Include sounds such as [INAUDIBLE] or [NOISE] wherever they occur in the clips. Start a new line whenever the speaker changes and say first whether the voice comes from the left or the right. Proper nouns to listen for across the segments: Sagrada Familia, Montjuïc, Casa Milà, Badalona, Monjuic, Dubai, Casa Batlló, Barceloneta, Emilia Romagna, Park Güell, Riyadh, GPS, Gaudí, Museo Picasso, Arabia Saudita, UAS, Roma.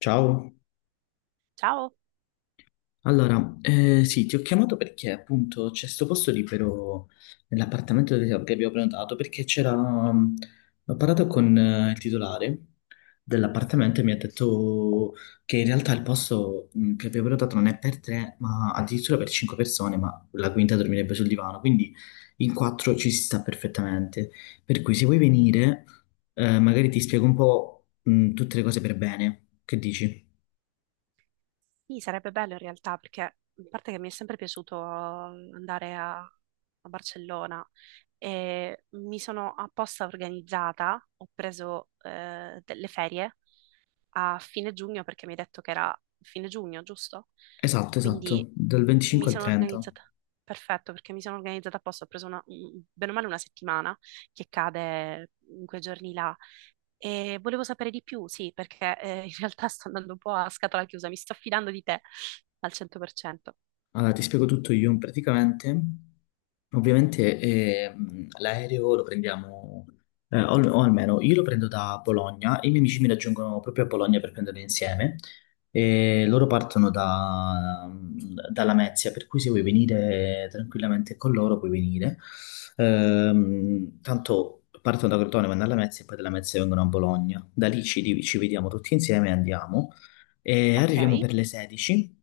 left: Ciao,
right: Ciao,
left: allora, sì, ti ho chiamato perché appunto c'è sto posto libero nell'appartamento che abbiamo prenotato perché c'era, mm, ho parlato con il titolare dell'appartamento e mi ha detto che in realtà il posto che abbiamo prenotato non è per tre, ma addirittura per cinque persone, ma la quinta dormirebbe sul divano, quindi in quattro ci si sta perfettamente. Per cui se vuoi venire, magari ti spiego un po', tutte le cose per bene, che dici?
right: sì, sarebbe bello in realtà perché a parte che mi è sempre piaciuto andare a Barcellona e mi sono apposta organizzata, ho preso delle ferie a fine giugno perché mi hai detto che era fine giugno, giusto?
left: Esatto,
right: Quindi
left: esatto, dal
right: mi
left: 25 al
right: sono
left: 30.
right: organizzata, perfetto, perché mi sono organizzata apposta, ho preso una, bene o male una settimana che cade in quei giorni là. E volevo sapere di più, sì, perché in realtà [LAUGHS] sto andando un po' a scatola chiusa, mi sto affidando di te al 100%.
left: Allora, ti spiego tutto io praticamente. Ovviamente l'aereo lo prendiamo, o almeno io lo prendo da Bologna, i miei amici mi raggiungono proprio a Bologna per prenderlo insieme e loro partono da Lamezia, per cui se vuoi venire tranquillamente con loro puoi venire. Tanto partono da Crotone, vanno a Lamezia e poi da Lamezia vengono a Bologna. Da lì ci vediamo tutti insieme e andiamo. E
right: Ok,
left: arriviamo per le 16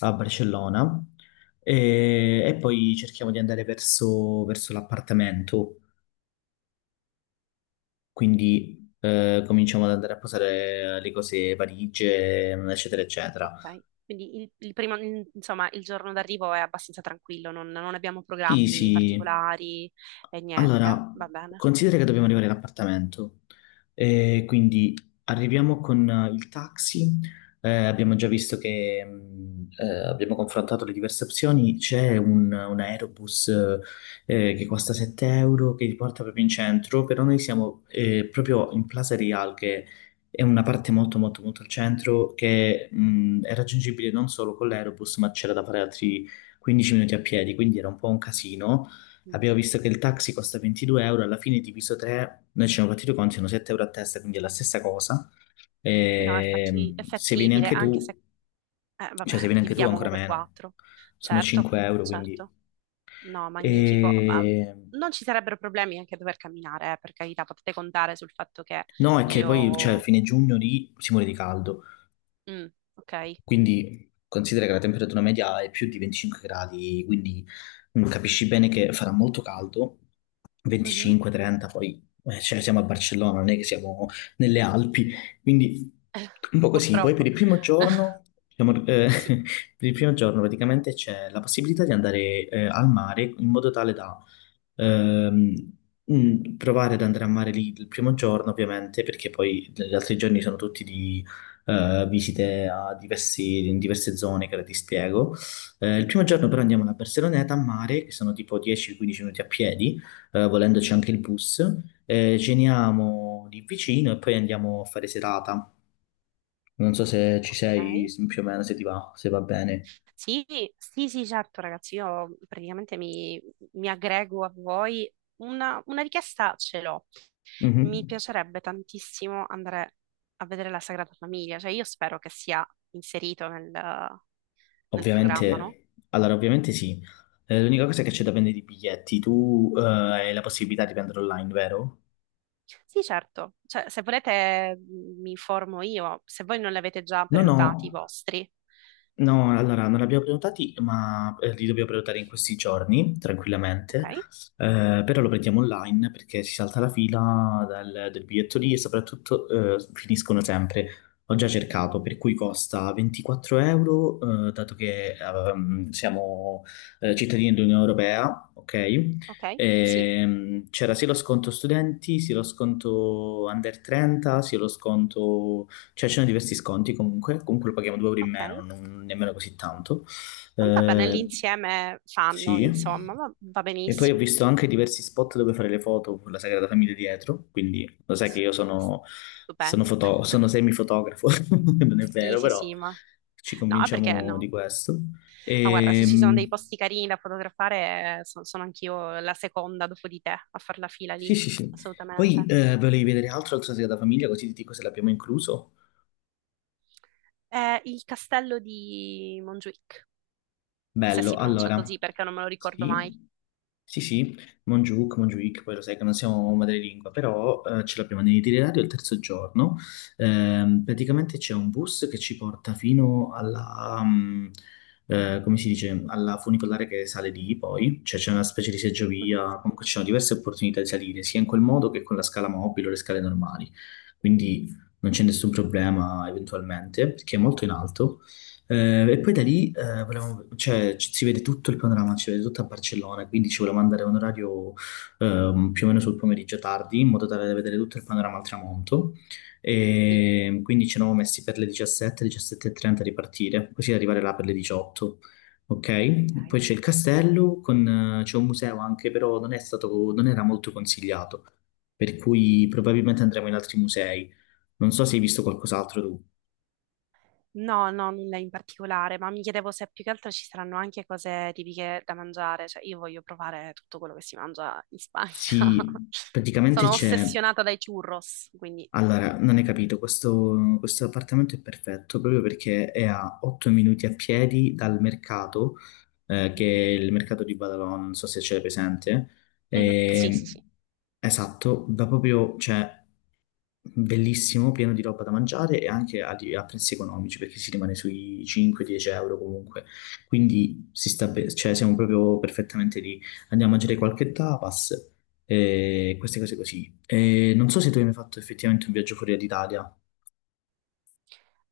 left: a Barcellona e poi cerchiamo di andare verso l'appartamento, quindi cominciamo ad andare a posare le cose valigie, eccetera, eccetera.
right: ok. Quindi il primo, insomma, il giorno d'arrivo è abbastanza tranquillo, non abbiamo
left: Sì,
right: programmi
left: sì.
right: particolari e niente,
left: Allora,
right: va bene.
left: considera che dobbiamo arrivare all'appartamento, quindi arriviamo con il taxi. Abbiamo già visto che abbiamo confrontato le diverse opzioni, c'è un aerobus che costa 7 euro che ti porta proprio in centro, però noi siamo proprio in Plaza Real che è una parte molto molto molto al centro che è raggiungibile non solo con l'aerobus ma c'era da fare altri 15 minuti a piedi, quindi era un po' un casino. Abbiamo
right: Mm.
left: visto che il taxi costa 22 euro, alla fine diviso 3, noi ci siamo fatti i conti, sono 7 euro a testa, quindi è la stessa cosa.
right: Sì, no, è, è
left: Se vieni
right: fattibile,
left: anche
right: anche se,
left: tu,
right: vabbè,
left: cioè se
right: [LAUGHS]
left: vieni anche tu
right: dividiamo
left: ancora
right: uno per
left: meno,
right: quattro.
left: sono
right: Certo,
left: 5 euro, quindi.
right: certo. No, magnifico. Ma
left: E...
right: non ci sarebbero problemi anche a dover camminare, per carità, potete contare sul fatto che...
left: No, è che poi, cioè, a
right: Io
left: fine giugno lì si muore di caldo.
right: Mm, ok.
left: Quindi considera che la temperatura media è più di 25 gradi, quindi capisci bene che farà molto caldo,
right: Mhm.
left: 25-30, poi cioè, siamo a Barcellona, non è che siamo nelle Alpi, quindi un po' così. Poi per
right: Purtroppo.
left: il primo
right: [LAUGHS]
left: giorno, diciamo,
right: Sì.
left: [LAUGHS] per il primo giorno praticamente c'è la possibilità di andare al mare in modo tale da ehm, provare ad andare a mare lì il primo giorno, ovviamente, perché poi gli altri giorni sono tutti di visite a in diverse zone che ora ti spiego. Il primo giorno però andiamo alla Barceloneta a mare, che sono tipo 10-15 minuti a piedi, volendoci anche il bus. Ceniamo lì vicino e poi andiamo a fare serata. Non so se ci
right: Ok.
left: sei più o meno, se ti va, se va bene.
right: Sì, sì, sì, certo, ragazzi, io praticamente mi aggrego a voi. Una richiesta ce l'ho. Mi
left: Mhm.
right: piacerebbe tantissimo andare a vedere la Sagrada Famiglia, cioè io spero che sia inserito nel programma, no?
left: Ovviamente, allora ovviamente sì. L'unica cosa è che c'è da prendere i biglietti. Tu, hai la possibilità di prendere online, vero?
right: Sì, certo. Cioè, se volete mi informo io, se voi non li avete già
left: No,
right: prenotati i
left: no.
right: vostri.
left: No, allora non li abbiamo prenotati, ma li dobbiamo prenotare in questi giorni,
right: Ok,
left: tranquillamente. Però lo prendiamo online perché si salta la fila del biglietto lì e soprattutto finiscono sempre. Ho già cercato, per cui costa 24 euro, dato che siamo cittadini dell'Unione Europea, ok?
right: ok, sì,
left: C'era sia lo sconto studenti, sia lo sconto under 30, sia lo sconto, cioè, c'erano diversi sconti comunque, comunque lo paghiamo 2 euro in
right: ok.
left: meno, non nemmeno così tanto.
right: Va bene,
left: Eh,
right: l'insieme fanno,
left: sì.
right: insomma, va
left: E poi ho
right: benissimo.
left: visto anche diversi spot dove fare le foto con la Sagrada Famiglia dietro, quindi lo sai che
right: S-
left: io
right: s- Stupendo.
left: sono
right: [LAUGHS]
left: semifotografo, [LAUGHS] non è
right: Sì,
left: vero,
right: sì,
left: però
right: sì, ma...
left: ci
right: No, perché
left: convinciamo di
right: no?
left: questo.
right: Ma guarda, se ci sono dei
left: Ehm,
right: posti carini da fotografare, sono anch'io la seconda dopo di te a far la fila
left: sì,
right: lì,
left: sì, sì. Poi
right: assolutamente.
left: volevi vedere altro, altro Sagrada Famiglia, così ti dico se l'abbiamo incluso.
right: È il castello di Montjuic, se
left: Bello,
right: si pronuncia
left: allora,
right: così, perché non me lo ricordo mai.
left: sì, sì, sì, Monjuk, Monjuic, poi lo sai che non siamo madrelingua, però ce l'abbiamo nell'itinerario il terzo giorno. Praticamente c'è un bus che ci porta fino alla, come si dice, alla funicolare che sale lì poi, cioè c'è una specie di
right: Mhm.
left: seggiovia, comunque ci sono diverse opportunità di salire, sia in quel modo che con la scala mobile o le scale normali, quindi non c'è nessun problema eventualmente, perché è molto in alto. E poi da lì cioè, si vede tutto il panorama, si vede tutto a Barcellona, quindi ci volevamo andare a un orario più o meno sul pomeriggio tardi, in modo tale da vedere tutto il panorama al tramonto.
right: Sì,
left: E quindi ci eravamo messi per le 17, 17.30 a ripartire, così da arrivare là per le 18. Ok, poi
right: ok.
left: c'è il castello, con, c'è un museo anche, però non è stato, non era molto consigliato, per cui probabilmente andremo in altri musei. Non so se hai visto qualcos'altro tu.
right: No, no, nulla in particolare, ma mi chiedevo se più che altro ci saranno anche cose tipiche da mangiare, cioè io voglio provare tutto quello che si mangia in Spagna. [LAUGHS]
left: Sì, praticamente
right: Sono
left: c'è.
right: ossessionata dai churros, quindi...
left: Allora, non hai capito, questo appartamento è perfetto proprio perché è a 8 minuti a piedi dal mercato,
right: Mhm.
left: che è il mercato di Badalona, non so se c'è presente.
right: Mhm. Sì,
left: E-
right: sì, sì.
left: esatto, va proprio, cioè, bellissimo, pieno di roba da mangiare e anche a prezzi economici perché si rimane sui 5-10 euro comunque. Quindi si sta cioè, siamo proprio perfettamente lì. Andiamo a mangiare qualche tapas e queste cose così. E non so se tu hai mai fatto effettivamente un viaggio fuori d'Italia.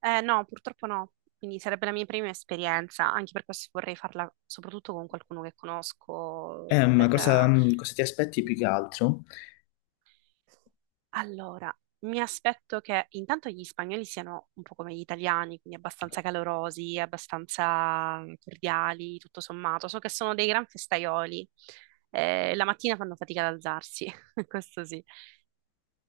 right: No, purtroppo no, quindi sarebbe la mia prima esperienza, anche per questo vorrei farla soprattutto con qualcuno che conosco
left: Ma
right: per,
left: cosa ti aspetti più che altro?
right: allora, mi aspetto che intanto gli spagnoli siano un po' come gli italiani, quindi abbastanza calorosi, abbastanza cordiali, tutto sommato. So che sono dei gran festaioli. La mattina fanno fatica ad alzarsi, [LAUGHS] questo sì.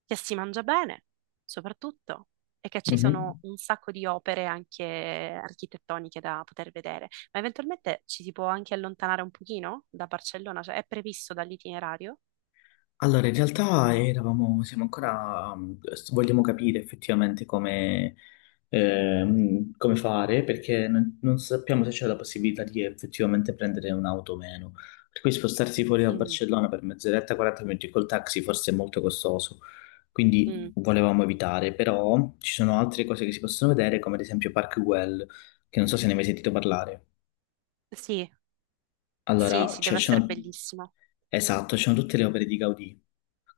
right: Che si mangia bene, soprattutto, e che ci sono
left: Mhm.
right: un sacco di opere anche architettoniche da poter vedere. Ma eventualmente ci si può anche allontanare un pochino da Barcellona, cioè è previsto dall'itinerario?
left: Allora, in realtà eravamo, siamo ancora, vogliamo capire effettivamente come, come fare perché non sappiamo se c'è la possibilità di effettivamente prendere un'auto o meno. Per cui spostarsi fuori da
right: Mm,
left: Barcellona per mezz'oretta, 40 minuti col taxi forse è molto costoso. Quindi
right: mm.
left: volevamo evitare, però ci sono altre cose che si possono vedere, come ad esempio Park Güell, che non so se ne hai mai sentito parlare.
right: Sì. Sì,
left: Allora,
right: sì,
left: cioè,
right: deve
left: ci
right: essere
left: sono.
right: bellissimo.
left: Esatto, ci sono tutte le opere di Gaudì.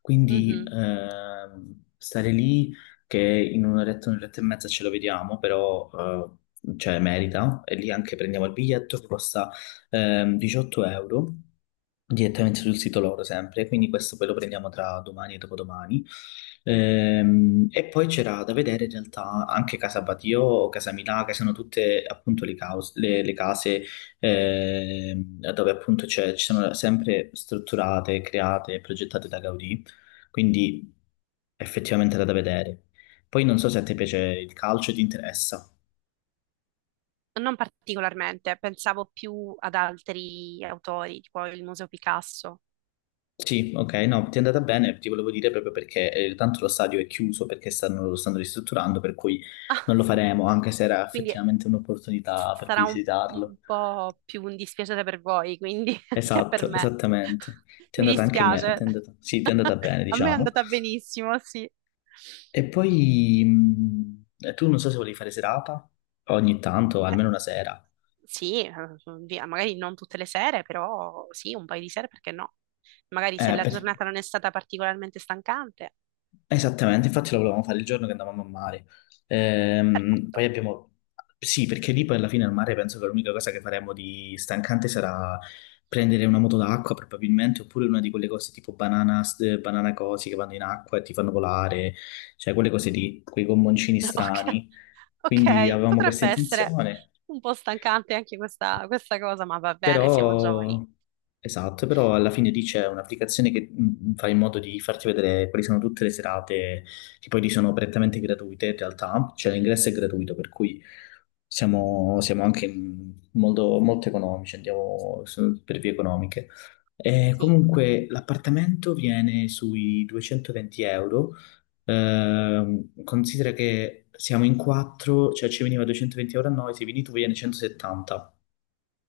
left: Quindi
right: Mhm.
left: stare lì, che in un'oretta, un'oretta e mezza ce lo vediamo, però cioè, merita. E lì anche prendiamo il biglietto che costa 18 euro direttamente sul sito loro sempre, quindi questo poi lo prendiamo tra domani e dopodomani. E poi c'era da vedere in realtà anche Casa Batio, Casa Milà, che sono tutte appunto le case dove appunto ci sono sempre strutturate, create e progettate da Gaudì, quindi effettivamente era da vedere. Poi non so se a te piace il calcio e ti interessa.
right: Non particolarmente, pensavo più ad altri autori, tipo il Museo Picasso.
left: Sì, ok, no, ti è andata bene, ti volevo dire proprio perché tanto lo stadio è chiuso perché lo stanno ristrutturando, per cui non lo
right: [LAUGHS]
left: faremo, anche se era
right: Quindi
left: effettivamente un'opportunità per
right: sarà un
left: visitarlo.
right: po' più un dispiacere per voi, quindi, [LAUGHS] che per
left: Esatto,
right: me.
left: esattamente.
right: [LAUGHS]
left: Ti è
right: Mi
left: andata anche me, ti
right: dispiace.
left: è andata, sì, ti è
right: [LAUGHS]
left: andata bene,
right: A me è
left: diciamo.
right: andata benissimo, sì.
left: E poi tu non so se volevi fare serata, ogni tanto,
right: Eh,
left: almeno una sera.
right: sì, via, magari non tutte le sere, però sì, un paio di sere, perché no? Magari se
left: Eh,
right: la
left: per-
right: giornata non è stata particolarmente stancante,
left: Esattamente, infatti lo volevamo fare il giorno che andavamo a mare. Poi
right: perfetto.
left: abbiamo. Sì, perché lì poi alla fine al mare penso che l'unica cosa che faremo di stancante sarà prendere una moto d'acqua probabilmente, oppure una di quelle cose tipo banana, banana cosi che vanno in acqua e ti fanno volare, cioè quelle cose lì, quei gommoncini
right: [LAUGHS] Ok.
left: strani. Quindi
right: Ok,
left: avevamo questa
right: potrebbe essere
left: intenzione.
right: un po' stancante anche questa cosa, ma va bene, siamo giovani.
left: Però, esatto, però alla fine lì c'è un'applicazione che fa in modo di farti vedere quali sono tutte le serate, che poi lì sono prettamente gratuite in realtà, cioè l'ingresso è gratuito, per cui siamo anche molto, molto economici, andiamo per vie economiche. E
right: Sì,
left: comunque l'appartamento viene sui 220 euro. Considera che siamo in quattro, cioè ci veniva 220 euro a noi, se vieni tu viene 170.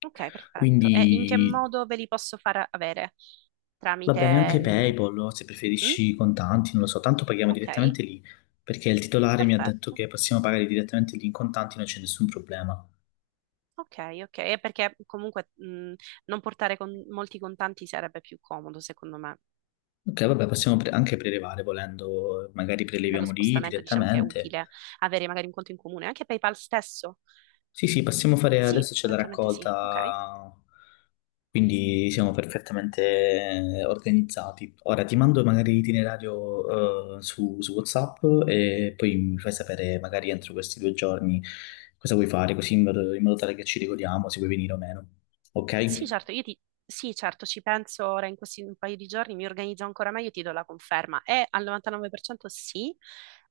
right: ok, perfetto. E in che
left: Quindi.
right: modo ve li posso far avere?
left: Va bene anche
right: Tramite...
left: PayPal, o se
right: Mm?
left: preferisci contanti, non lo so, tanto paghiamo
right: Ok,
left: direttamente lì, perché il titolare mi ha detto
right: perfetto.
left: che possiamo pagare direttamente lì in contanti, non c'è nessun problema.
right: Ok, ok, e perché comunque mm, non portare molti contanti sarebbe più comodo, secondo me.
left: Ok, vabbè, possiamo anche prelevare volendo, magari
right: Nello
left: preleviamo lì
right: spostamento diciamo che è
left: direttamente.
right: utile avere magari un conto in comune, anche PayPal stesso.
left: Sì, sì, possiamo fare,
right: Sì,
left: adesso c'è la
right: eventualmente sì. Ok.
left: raccolta. Quindi siamo perfettamente organizzati. Ora ti mando magari l'itinerario su WhatsApp e poi mi fai sapere magari entro questi due giorni cosa vuoi fare, così in modo tale che ci ricordiamo se vuoi venire o meno.
right: Sì,
left: Ok?
right: certo, io ti... sì, certo, ci penso ora in questi un paio di giorni, mi organizzo ancora meglio e ti do la conferma. È al 99% sì,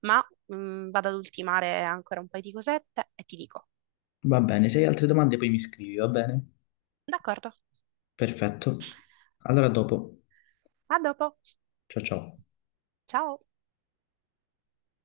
right: ma vado ad ultimare ancora un paio di cosette e ti dico.
left: Va bene, se hai altre domande poi mi scrivi, va bene?
right: D'accordo,
left: Perfetto. Allora a dopo.
right: a dopo.
left: Ciao ciao.
right: Ciao.